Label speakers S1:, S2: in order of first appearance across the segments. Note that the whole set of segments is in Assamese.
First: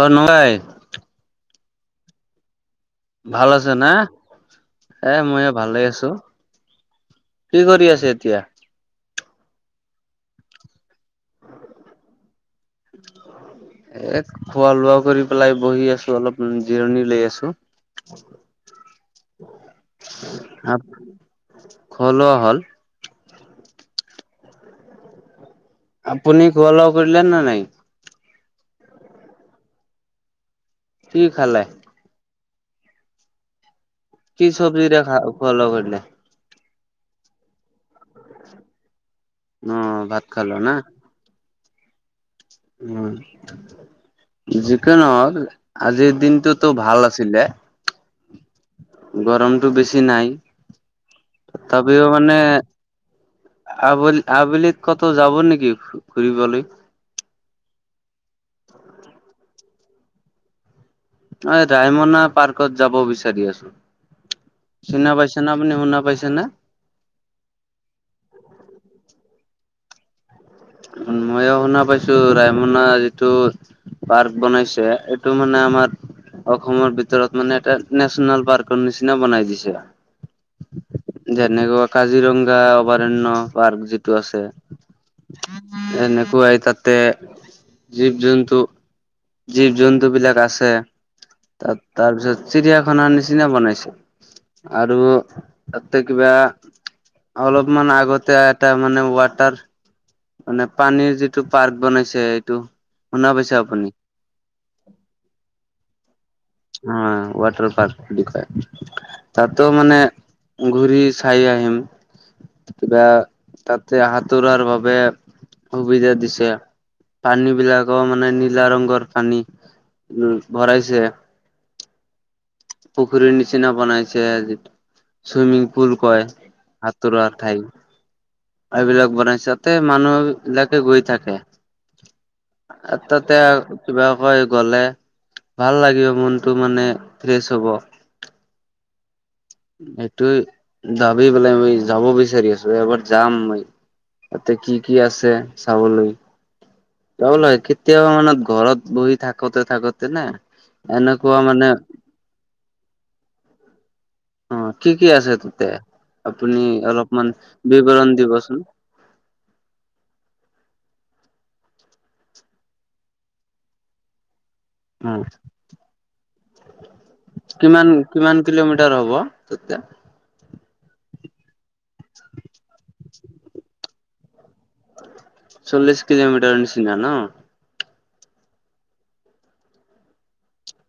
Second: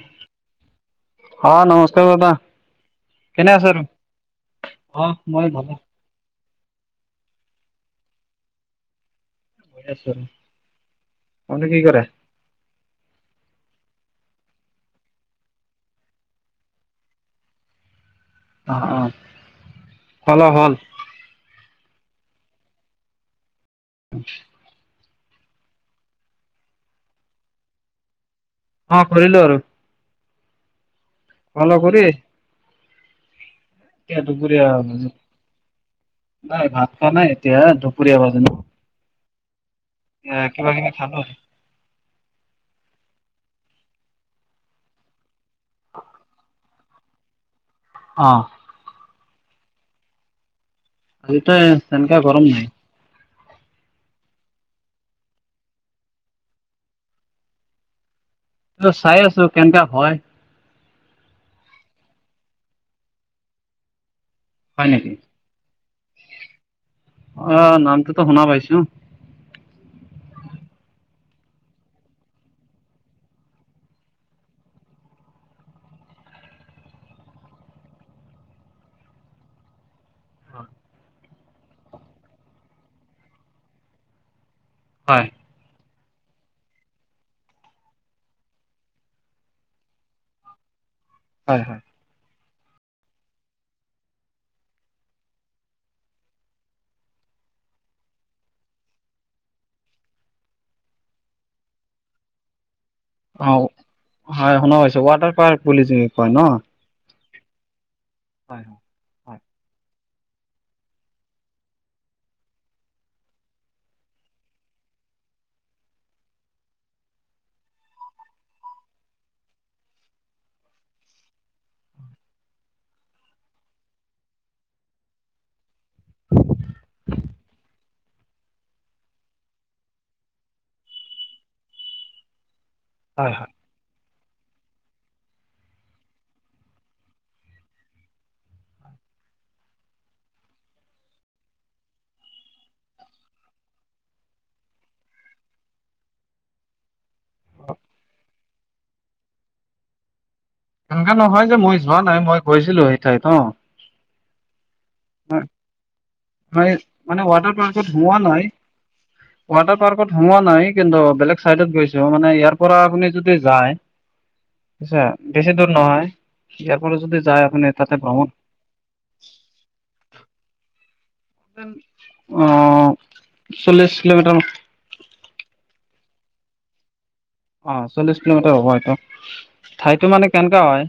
S1: লোৱা নোনাই,
S2: অ নমস্কাৰ বাবা,
S1: ভাল আছে নে
S2: অ
S1: এ মই
S2: ভালে
S1: ভালেই আছো। কি কৰি আছে এতিয়া।
S2: [unintelligible] আপুনি কি কৰে।
S1: [inaudible] এ খোৱা লোৱা কৰি পেলাই বহি আছো অলপ জিৰণি লৈ আছো। [unintelligible]
S2: অ অ হল অও হল।
S1: খোৱালোৱা হ'ল।
S2: [inaudible]
S1: আপুনি খোৱা লোৱা কৰিলেনে নাই।
S2: অঁ কৰিলো আৰু
S1: কি খালে
S2: ভাল হব দেই
S1: কি
S2: দুপৰীয়া
S1: চব্জি দেখা ওপলগনে
S2: নাই ভাত খোৱা নাই এতিয়া দুপুৰীয়া হল ন
S1: অ ভাত
S2: এ
S1: খালো
S2: কিবা কিবি খালো
S1: উম যিকি নহওক, আজিৰ দিনটোতো ভাল আছিলে।
S2: অ
S1: গৰমটো বেছি নাই
S2: আজিতো
S1: তথাপিও
S2: তেনেকা
S1: মানে
S2: গৰম নাই
S1: আবলি আবেলিত কতো যাব নেকি ফু ফুৰিবলে
S2: ত', চাই আছো কেনকা হয়।
S1: অ ৰায়মনা পাৰ্কত যাব বিচাৰি আছো
S2: হয় নেকি
S1: চিনা পাইছে আপুনি শুনা পাইছে না
S2: অ নামটোত শুনা পাইছো
S1: ময়ো শুনা পাইছো ৰায়মনা যিটো পাৰ্ক বনাইছে এইটো মানে আমাৰ অসমৰ ভিতৰত মানে এটা নেচনেল পাৰ্কৰ নিচিনা বনাই দিছে। যেনেকুৱা কাজিৰঙা অভৰাণ্যয় পাৰ্ক যিটো আছে
S2: হয়
S1: এনেকুৱাই তাতে জীৱ জন্তু জীৱ জন্তু বিলাক আছে
S2: হয়
S1: তা
S2: হয়
S1: তাৰপিছত চিৰিয়াখানাৰ নিচিনা বনাইছে আৰু তাতে কিবা অলপমান আগতে এটা মানে ৱাটাৰ মানে পানীৰ যিটো পাৰ্ক বনাইছে এইটো শুনা
S2: অ
S1: পাইছে আপুনি
S2: হয় শুনা পাইছো ৱাটাৰ পাৰ্ক বুলি যি কয় ন
S1: অ ওৱাটাৰ পাৰ্ক বুলি
S2: হয়
S1: কয়
S2: হয়
S1: তাতো মানে ঘূৰি চাই আহিম কিবা তাতে সাঁতোৰাৰ বাবে সুবিধা দিছে পানী বিলাকো মানে নীলা ৰঙগৰ পানী উম ভৰাইছে পুখুৰীৰ নিচিনা বনাইছে আজি চুইমিং পুল কয়। হাতুৰাৰ ঠাই এইবিলাক বনাইছে তাতে মানুহ বিলাকে গৈ থাকে
S2: হয়
S1: তাতে
S2: হয়
S1: কিবা কৈ গলে ভাল লাগিব মন টো মানে ফ্ৰেচ হ'ব
S2: [inaudible]
S1: সেইটোৱে যাবি বেলাই মই যাব বিচাৰি আছো এবাৰ যাম মই। তাতে কি কি আছে চাবলৈ যাব লাগে কেতিয়াবা মানে ঘৰত বহি থাকোতে থাকোতে না
S2: এনেকা
S1: এনেক
S2: নহয় যে মই যোৱা নাই মই গৈছিলো সেই ঠাইত হঅ
S1: অ কি কি আছে তাতে আপুনি
S2: হয় মানে
S1: অলপমান
S2: ৱাটাৰ পাৰ্কত
S1: বিৱৰণ
S2: সোমোৱা নাই
S1: দিবচোন
S2: [unintelligible] ৱাটাৰ পাৰ্কত সোমোৱা নাই কিন্তু বেলেগ চাইডত গৈছো মানে ইয়াৰ পৰা আপুনি যদি যায় চে
S1: অ
S2: বেছি দূৰ নহয়। ইয়াৰ পৰা যদি যায় আপুনি
S1: কিমান
S2: তাতে ভ্ৰমণ
S1: কিমান কিলোমিটাৰ হব তেতিয়া
S2: অ', চল্লিছ কিলোমিটাৰ
S1: চল্লিশ কিলোমিটাৰ নিচিনা ন
S2: অ চল্লিশ কিলোমিটাৰ হ'ব এইটো ঠাইতো মানে কেনকা হয়।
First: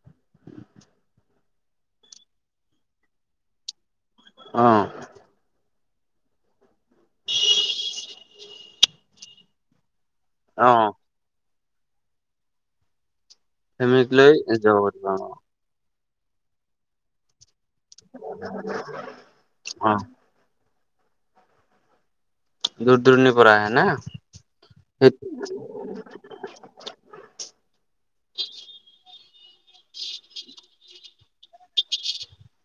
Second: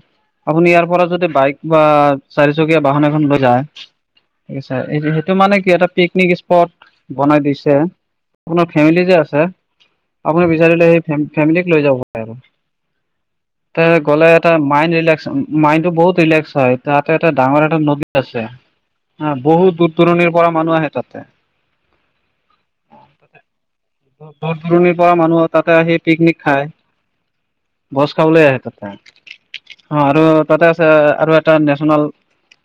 S2: আপুনি ইয়াৰ পৰা যদি বাইক বা চাৰিচকীয়া বাহন এখন লৈ যায় এই
S1: অ
S2: চাৰি এই হে এইটো মানে কি এটা পিকনিক স্পট বনাই দিছে আপোনাৰ ফেমিলি যে আছে। আপুনি
S1: অ
S2: বিচাৰিলে সেই ফে ফেমিলী লৈ যাব পাৰে আৰু। তই
S1: ফেমিলিক
S2: গ'লে
S1: লৈ
S2: এটা
S1: যাব
S2: মাইণ্ড
S1: পাৰিব অ
S2: ৰিলেকচন মাইণ্ড টো বহুত ৰিলেক্স হয় তাতে এটা ডাঙৰ এটা নদী আছে বহুত দূৰ
S1: অ
S2: দূৰণিৰ পৰা মানুহ আহে তাতে।
S1: দূৰ দূৰণি পৰা আহে না।
S2: বহুত দূৰণিৰ পৰা
S1: সেইটো
S2: মানুহ তাতে আহি পিকনিক খায়। ভোজ খাবলৈ আহে তাতে। অ', আৰু তাতে আছে আৰু এটা নেচনেল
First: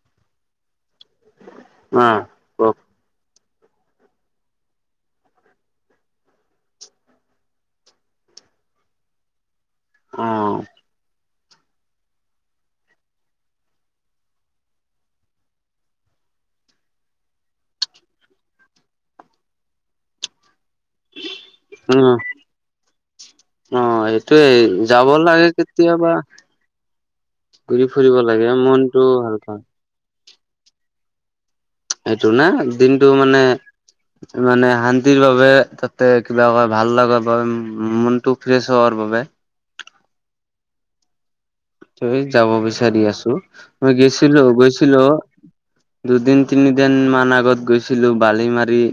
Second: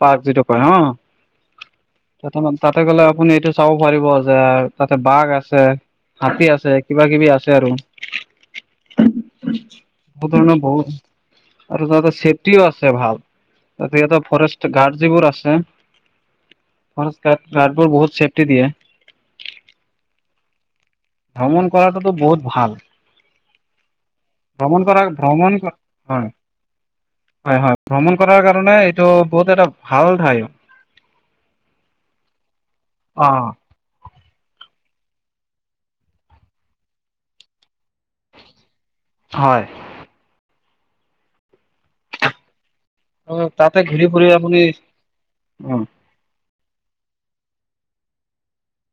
S2: পাৰ্ক যিটো কয় অঁ'।
S1: [inaudible]
S2: তাতে গ'লে আপুনি এইটো চাব পাৰিব যে তাতে বাঘ আছে। হাতী আছে কিবা কিবি আছে আৰু।
S1: অ
S2: বহুত ধৰণৰ বহুত আৰু তাতে চছেফটিও আছে ভাল। তাতে সিহঁতৰ ফৰেষ্ট গাৰ্ড যিবোৰ আছে। ফৰেষ্ট গাৰ্ড গাৰ্ডবোৰ বহুত ছেফ্টি দিয়ে। ভ্ৰমণ
S1: উম
S2: কৰাটোটো বহুত ভাল।
S1: অ সেইটোৱেই
S2: ভ্ৰমণ কৰা
S1: যাব লাগে
S2: ভ্ৰমণ
S1: কেতিয়াবা।
S2: হয় হয় হয়
S1: ঘূৰি ফুৰিব
S2: ভ্ৰমণ কৰাৰ
S1: লাগে
S2: কাৰণে
S1: মনটো
S2: এইটো
S1: হালকা
S2: বহুত এটা ভাল ঠাই।
S1: সেইটো না দিনটো মানে
S2: [inaudible]
S1: মানে শান্তিৰ বাবে তাতে কিবা ভাল লগা বা মনটো ফ্ৰেছ হোৱাৰ বাবে।
S2: হয়।
S1: তই যাব বিচাৰি আছো
S2: তাতে
S1: মই
S2: ঘূৰি ফুৰি
S1: গিছিলো
S2: আপুনি
S1: গৈছিলো।
S2: অ
S1: দুদিন তিনিদিন মান আগত গৈছিলো বালি মাৰি।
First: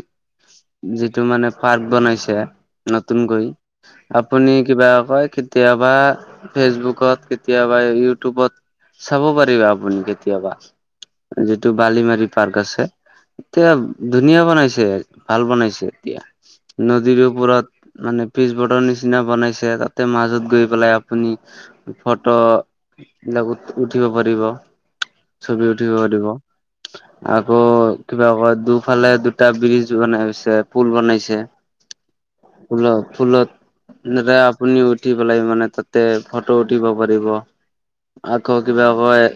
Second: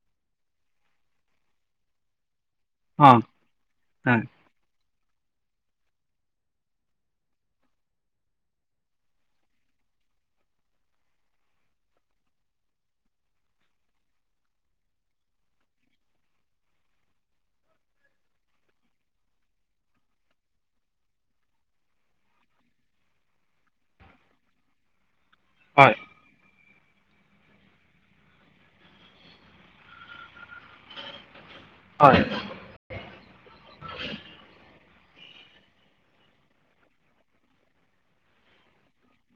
S1: যিটো মানে পাৰ্ক বনাইছে
S2: অ
S1: নতুনকৈ
S2: হয়
S1: আপুনি কিবা কয়। কেতিয়াবা ফেচবুকত কেতিয়াবা ইউটিউবত। চাব পাৰিব, আপুনি কেতিয়াবা। যিটো বালিমাৰি পাৰ্ক আছে এতিয়া ধুনীয়া বনাইছে। ভাল বনাইছে এতিয়া নদীৰ ওপৰত। মানে পিছবডৰ নিচিনা বনাইছে তাতে মাজত গৈ পেলাই আপুনি ফট' ডাবল ফটো উঠিব পাৰিব। ছবি উঠিব
S2: হয়
S1: পাৰিব। আকৌ কিবা ক দুফালে দুটা ব্ৰীজ বনাইছে পুল বনাইছে।
S2: হয়।
S1: ফুল ফুলত। আপুনি উঠি পেলাই মানে তাতে ফটো উঠিব পাৰিব। আকৌ কিবা হয়।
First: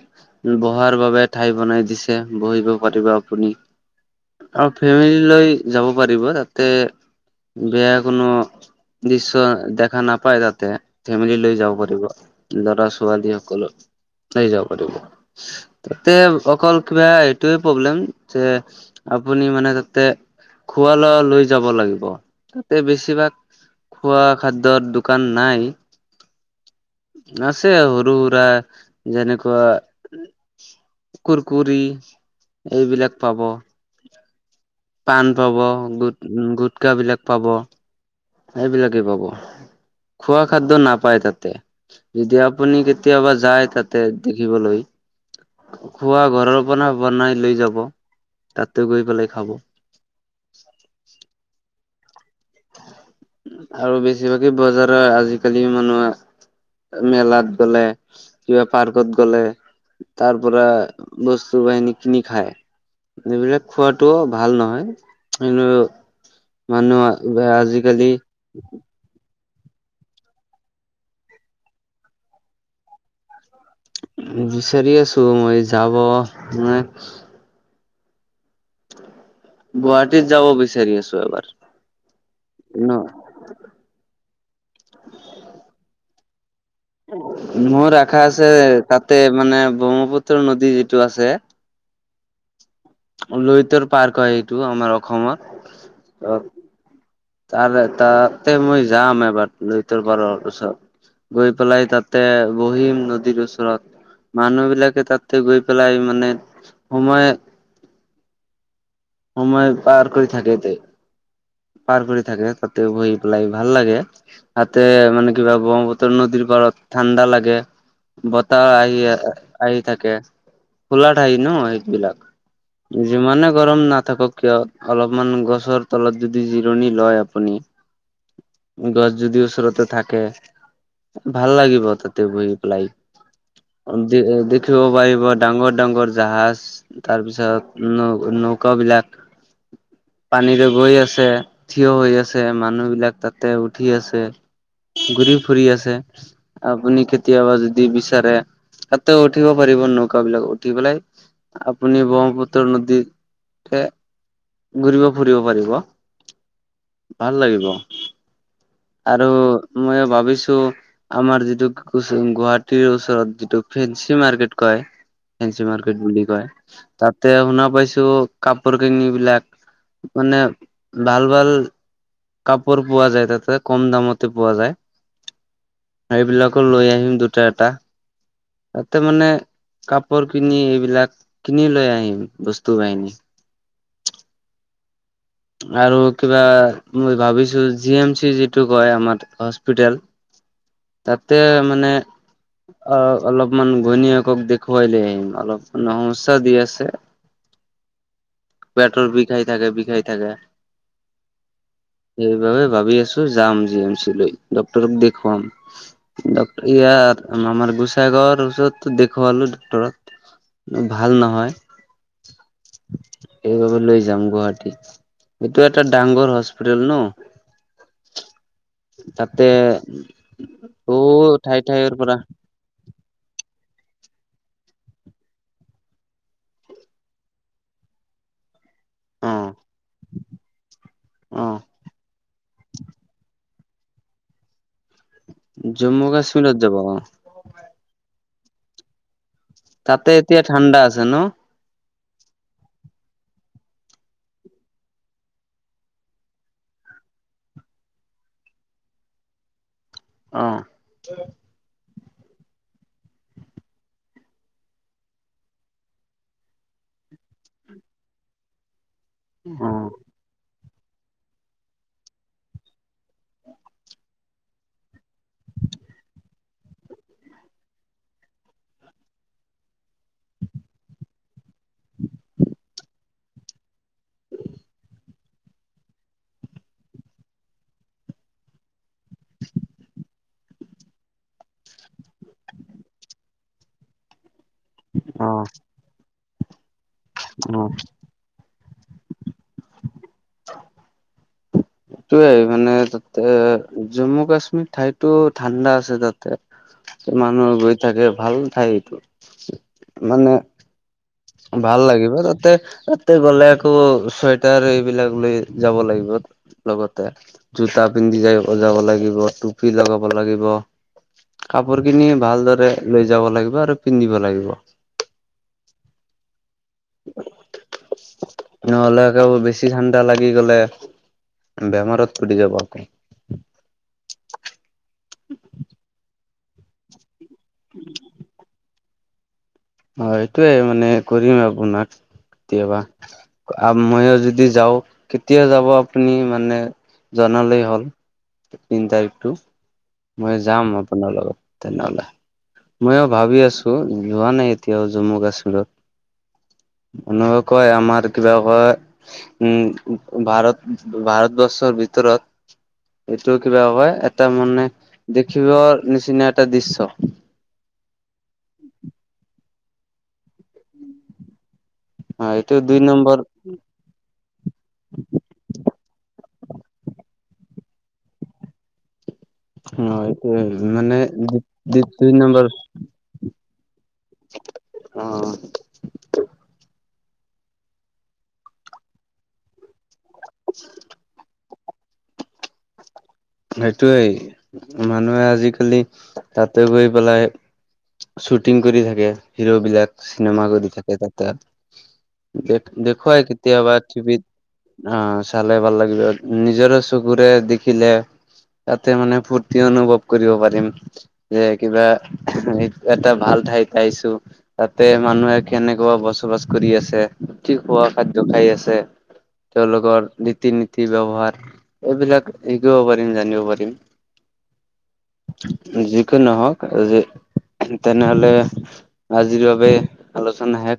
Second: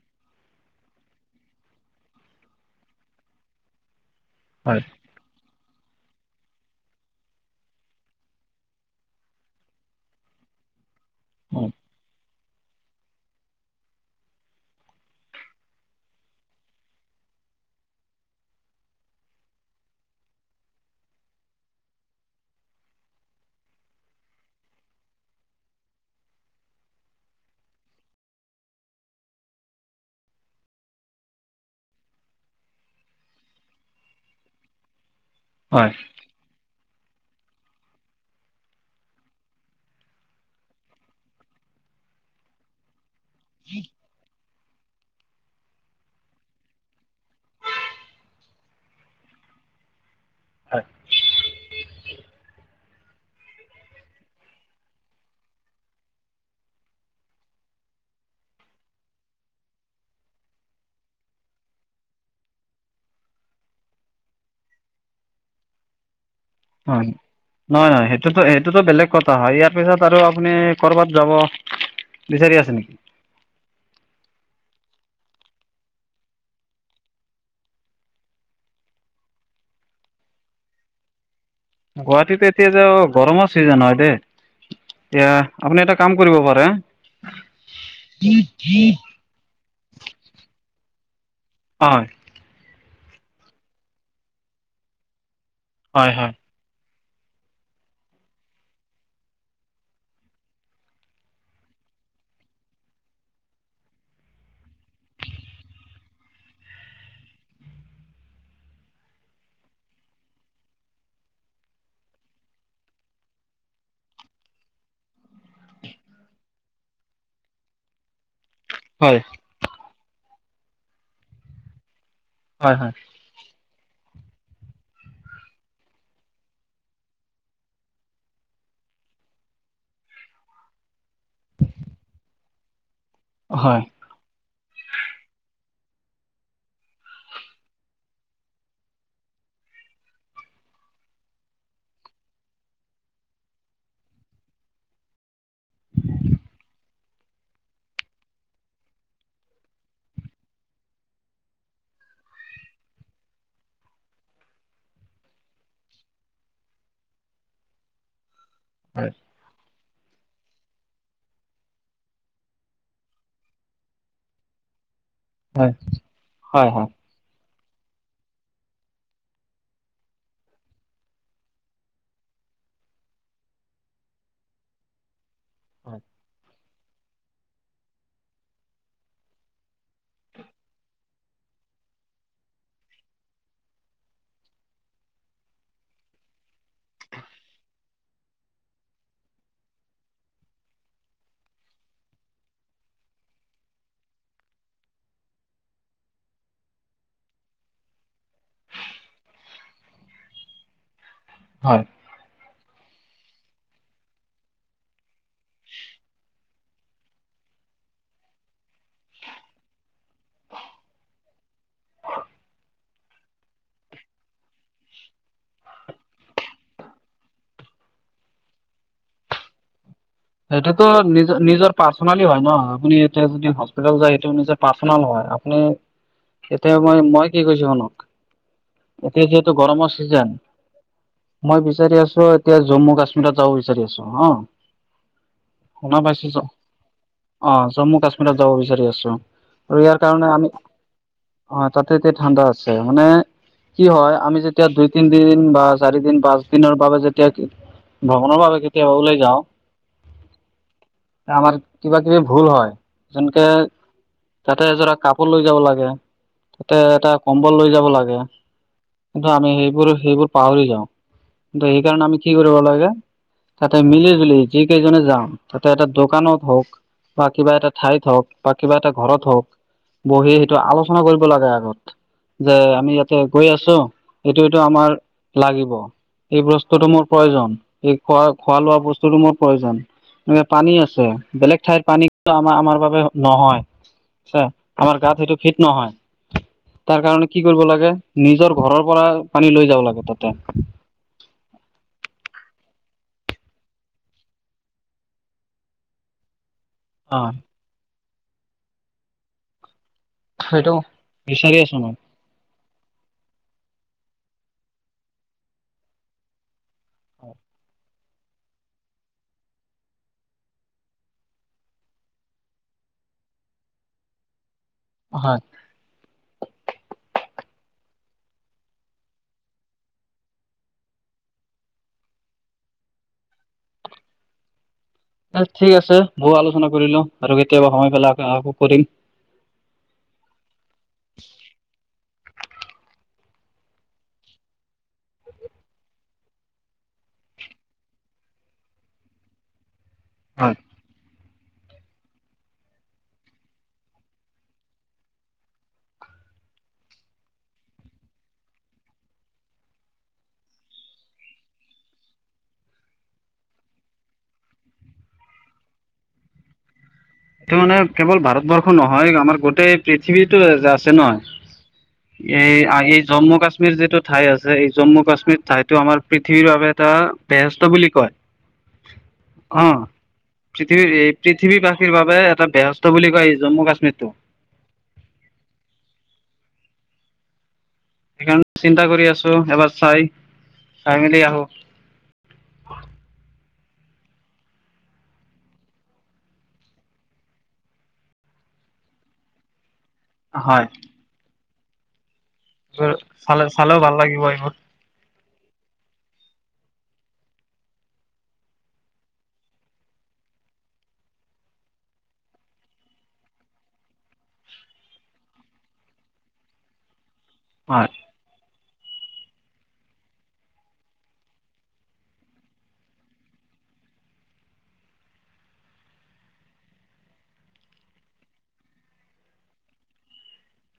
S1: বহাৰ বাবে ঠাই বনাই দিছে। বহিব পাৰিব আপুনি। অঁ'
S2: হয়
S1: ফেমিলি লৈ যাব পাৰিব তাতে। বেয়া কোনো দৃশ্য দেখা নাপায় তাতে। ফেমিলি লৈ যাব পাৰিব। ল'ৰা-ছোৱালী সকলো লৈই যাব পাৰিব। তাতে অকল কিবা এইটোৱে প্ৰব্লেম যে আপুনি মানে তাতে খোৱা লোৱা লৈ যাব লাগিব, তাতে বেছিভাগ খোৱা খাদ্যৰ দোকান নাই। আছে সৰু-সুৰা যেনেকুৱা কুৰকুৰি, এইবিলাক পাব পাণ পাব।
S2: হয়।
S1: গুট উ গুটকা বিলাক পাব। সেইবিলাকে পাব। খোৱা খাদ্য নাপায় তাতে যেতিয়া আপুনি কেতিয়াবা যায় তাতে থাকিবলৈ খোৱা ঘৰৰ পৰা বনাই লৈ যাব, তাতে গৈ পেলাই খাব।
S2: হয়।
S1: আৰু বেছিভাগে বজাৰৰ আজিকালি মানুহে মেলাত গ'লে, কিবা পাৰ্কত গ'লে তাৰ পৰা বস্তু বাহিনী কিনি খায়। এইবিলাক খোৱাটো ভাল নহয়, কিন্তু মানুহ [unintelligible] আজি
S2: হয়-হয় সেইটোতো, সেইটোতো বেলেগ কথা হয়, ইয়াৰ পিছত আৰু আপুনি ক'ৰবাত যাব বিচাৰি আছে নেকি?
S1: বিচাৰি আছো মই যাব, মানে গুৱাহাটীত যাব বিচাৰি আছো এবাৰ।
S2: গুৱাহাটীত এতিয়া
S1: ন
S2: যাব গৰমত ছিজন হয় দেই, এতিয়া আপুনি এটা কাম কৰিব পাৰে
S1: মোৰ আশা আছে তাতে মানে ব্ৰহ্মপুত্ৰ নদী যিটো আছে
S2: হয়।
S1: লুইতৰ পাৰ কয় এইটো আমাৰ অসমত।
S2: হয় হয়।
S1: তাৰে তাতে মই যাম এবাৰ, লুইতৰ পাৰৰ ওচৰত গৈ পেলাই তাতে বহিম নদীৰ ওচৰত মানুহ বিলাকে তাতে গৈ পেলাই মানে সময় সময়ে পাৰ কৰি থাকেতে। পাৰ কৰি থাকে তাতে বহি পেলাই, ভাল লাগে। তাতে মানে কিবা ব্ৰহ্মপুত্ৰৰ নদীৰ পাৰত ঠাণ্ডা লাগে। বতাহ আহি
S2: হয়
S1: আহ আহি থাকে, খোলা ঠাই ন সেইবিলাক?
S2: হয়
S1: যিমানে গৰম না থাকক কিয় অলপমান গছৰ তলত যদি জিৰণি লয় আপুনি গছ যদি ওচৰতে থাকে ভাল লাগিব তাতে বহি পেলাই
S2: হয়।
S1: দেখিব পাৰিব, ডাঙৰ- ডাঙৰ জাহাজ তাৰ পিছত নৌ- নৌকা বিলাক।
S2: উ [inaudible]
S1: পানীৰে গৈ আছে, থিয় হৈ আছে, মানুহ বিলাক তাতে উঠি আছে। ঘূৰি ফুৰি আছে আপুনি কেতিয়াবা যদি বিচাৰে তাতে উঠিব পাৰিব নৌকা বিলাকত উঠি পেলাই আপুনি ব্ৰহ্মপুত্ৰ নদী তাতে ঘূৰিব ফুৰিব পাৰিব, ভাল লাগিব।
S2: হয়
S1: আৰু মইও ভাবিছো আমাৰ যিটো গুৱাহাটীৰ ওচৰত যিটো ফেন্সি মাৰ্কেট কয়। ফেঞ্চি মাৰ্কেট বুলি কয়
S2: হয় হয়
S1: তাত তে শুনা পাইছো কাপোৰ কানি বিলাক মানে ভাল ভাল কাপোৰ পোৱা যায় তাতে কম দামতে পোৱা যায়
S2: হয়
S1: সেইবিলাক। আকৌ লৈ আহিম দুটা এটা। তাতে মানে কাপোৰ কিনি এইবিলাক কিনি লৈ আহিম বস্তু বাহিনী।
S2: [inaudible]
S1: আৰু কিবা মই ভাবিছো জি এম চি টো কয় আমাৰ হস্পিতেল তাতে মানে অ' অলপমান ঘৈনীয়েকক দেখুৱাই লৈ আহিম, অলপমান সমস্যা দি আছে।
S2: [inaudible]
S1: পেট্ বিষাই থাকে বিষাই থাকে
S2: হয়
S1: সেইবাবে ভাবি আছো যাম জি এম চি লৈ ডক্টৰক দেখুৱাম। ড ইয়াৰ আমাৰ গোসাইগাৱৰ ওচৰতো দেখুৱালো ডক্তৰক। ভাল নহয় এইবাবে লৈ যাম গুৱাহাটী। এইটো এটা ডাংঙৰ হস্পিটেল ন'। তাতে
S2: সেইটোতো
S1: বহুত
S2: নিজৰ
S1: ঠাই
S2: নিজৰ
S1: ঠাইৰ পৰা
S2: পাৰ্চনেলি হয় ন', আপুনি এতিয়া যদি যায় সেইটো যায় নিজে পাৰ্চনেল হয়। আপুনি এতিয়া মই মই কি কৈছো শুনক। এতিয়া
S1: অ
S2: যিহেতু গৰমৰ ছিজন,
S1: অ
S2: মই বিচাৰি আছো এতিয়া জম্মু কাশ্মীৰত যাব বিচাৰি আছো হ'।
S1: জম্মু কাশ্মীৰত যাব অ'।
S2: অ' জম্মু কাশ্মীৰত যাব বিচাৰি আছো, আৰু ইয়াৰ
S1: তাতে
S2: কাৰণে
S1: এতিয়া
S2: আমি
S1: ঠাণ্ডা আছে ন
S2: অ' তাতে এতিয়া ঠাণ্ডা আছে। মানে কি হয়, আমি যেতিয়া দুই তিন দিন বা চাৰি দিন পাঁচ দিনৰ বাবে যেতিয়া ভ্ৰমণৰ বাবে কেতিয়াবা ওলাইযাওঁ।
S1: অ'।
S2: আমাৰ কিবা কিবি ভুল হয়, যেনকে তাতে এযৰা কাপোৰ লৈ যাব লাগে। তাতে এটা কম্বল লৈ যাব লাগে, কিন্তু আমি
S1: অ
S2: সেইবোৰ সেইবোৰ পাহৰি যাওঁ। কিন্তু সেইকাৰণে আমি কি কৰিব লাগে, তাতে মিলি জুলি যিকেইজনে যাওঁ, তাতে এটা দোকানত হওঁক বা কিবা এটা ঠাইত হওঁক বা কিবা এটা ঘৰত হওঁক বহি সেইটো আলোচনা কৰিব লাগে আগত। যে আমি ইয়াতে গৈ আছো এইটো এইটো আমাৰ লাগিব। এই বস্তুটো মোৰ প্ৰয়োজন, এই খোৱা খোৱা লোৱা বস্তুটো মোৰ প্ৰয়োজন, এনেক পানী আছে বেলেগ ঠাইত পানী আমাৰ আমাৰ বাবে নহয়। আচ্ছা। আমাৰ গাত
S1: অ
S2: সেইটো
S1: অ
S2: ফিট নহয়। তাৰ কাৰণে কি কৰিব লাগে, নিজৰ ঘৰৰ পৰা পানী লৈ যাব লাগে তাতে।
S1: ইটোয়েই মানে তাতে জম্মু কাশ্মীৰ ঠাইতো ঠাণ্ডা আছে তাতে।
S2: [unintelligible]
S1: মানুহও গৈ থাকে ভাল ঠাই এইটো। মানে
S2: সেইটো বিচাৰি আছো
S1: ভাল
S2: মই।
S1: লাগিব। তাতে তাতে গ'লে আকৌ চুৱেটাৰ এইবিলাক লৈ যাব লাগিব, লগতে জোতা পিন্ধি যাইব যাব লাগিব টুপি লগাব লাগিব কাপোৰ কিনি ভালদৰে লৈ যাব লাগিব আৰু পিন্ধিব লাগিব।
S2: হয়
S1: নহ'লে আকৌ বেছি ঠাণ্ডা লাগি গলে বেমাৰত পৰি যাব
S2: পাল ঠিক আছে বহু আলোচনা কৰি লও আৰু কেতিয়াবা সময় পালে আক আকৌ কৰিম
S1: হয়', এইটোয়ে মানে কৰিম আপোনাক কেতিয়াবা আ মইও যদি যাওঁ কেতিয়া যাব আপুনি মানে জনালেই হ'ল দিন তাৰিখটো মই
S2: হয়
S1: যাম আপোনাৰ লগত তেনেহলে মইও ভাবি আছো যোৱা নাই এতিয়াও জম্মু কাশ্মীৰত মানুহে কয় আমাৰ কিবা কয় উম ভাৰত ভাৰতবৰ্চৰ ভিতৰত এইটো কিবা কয় এটা মানে দেখিবৰ নিচিনা এটা দৃশ্য
S2: এইটো মানে কেৱল ভাৰতবৰ্ষ নহয় আমাৰ গোটেই পৃথিৱীতো আ আছে নহয়
S1: অ
S2: এই
S1: এইটো দুই
S2: আই
S1: নম্বৰ
S2: জম্মু কাশ্মীৰ যিটোত ঠাই আছে এই জম্মু কাশ্মীৰ ঠাইতটো আমাৰ পৃথিৱীৰ বাবে এটা বেষ্ট বুলি কয় অ
S1: এইটোৱে
S2: ঠিকেই
S1: মানে
S2: এই পৃথিৱী বা
S1: দুই
S2: বাবে এটা
S1: নম্বৰ
S2: বেহস্ত বুলি কয় এই জম্মু কাশ্মীৰ টো
S1: অ
S2: সেইকাৰণে চিন্তা কৰি আছো এবাৰ চাই চাই মেলি আহো
S1: সেইটোৱেই মানুহে আজিকালি তাতে গৈ পেলাই শ্বুটিং কৰি থাকে হিৰ' বিলাক চিনেমা
S2: হয়।
S1: কৰি থাকে তাতে দে দেখুৱাই
S2: চালে
S1: কেতিয়াবা
S2: চালেও ভাল
S1: টিভিত
S2: লাগিব এইবোৰ
S1: অ', চালে ভাল লাগিব, নিজৰে চকুৰে দেখিলে তাতে মানে ফূৰ্তি অনুভৱ কৰিব পাৰিম যে কিবা এ এটা ভাল ঠাই পাইছো তাতে মানুহে কেনেকুৱা বচবাচ কৰি আছে কি খোৱা
S2: হয়।
S1: খাদ দ্য জোখাই আছে তেওঁলোকৰ ৰীতি নীতি ব্যৱহাৰ এইবিলাক শিকিব পাৰি। ম জানিব পাৰিম যি কি নহওক যে তেনেহলে আজিৰ বাবে আলোচনা হেক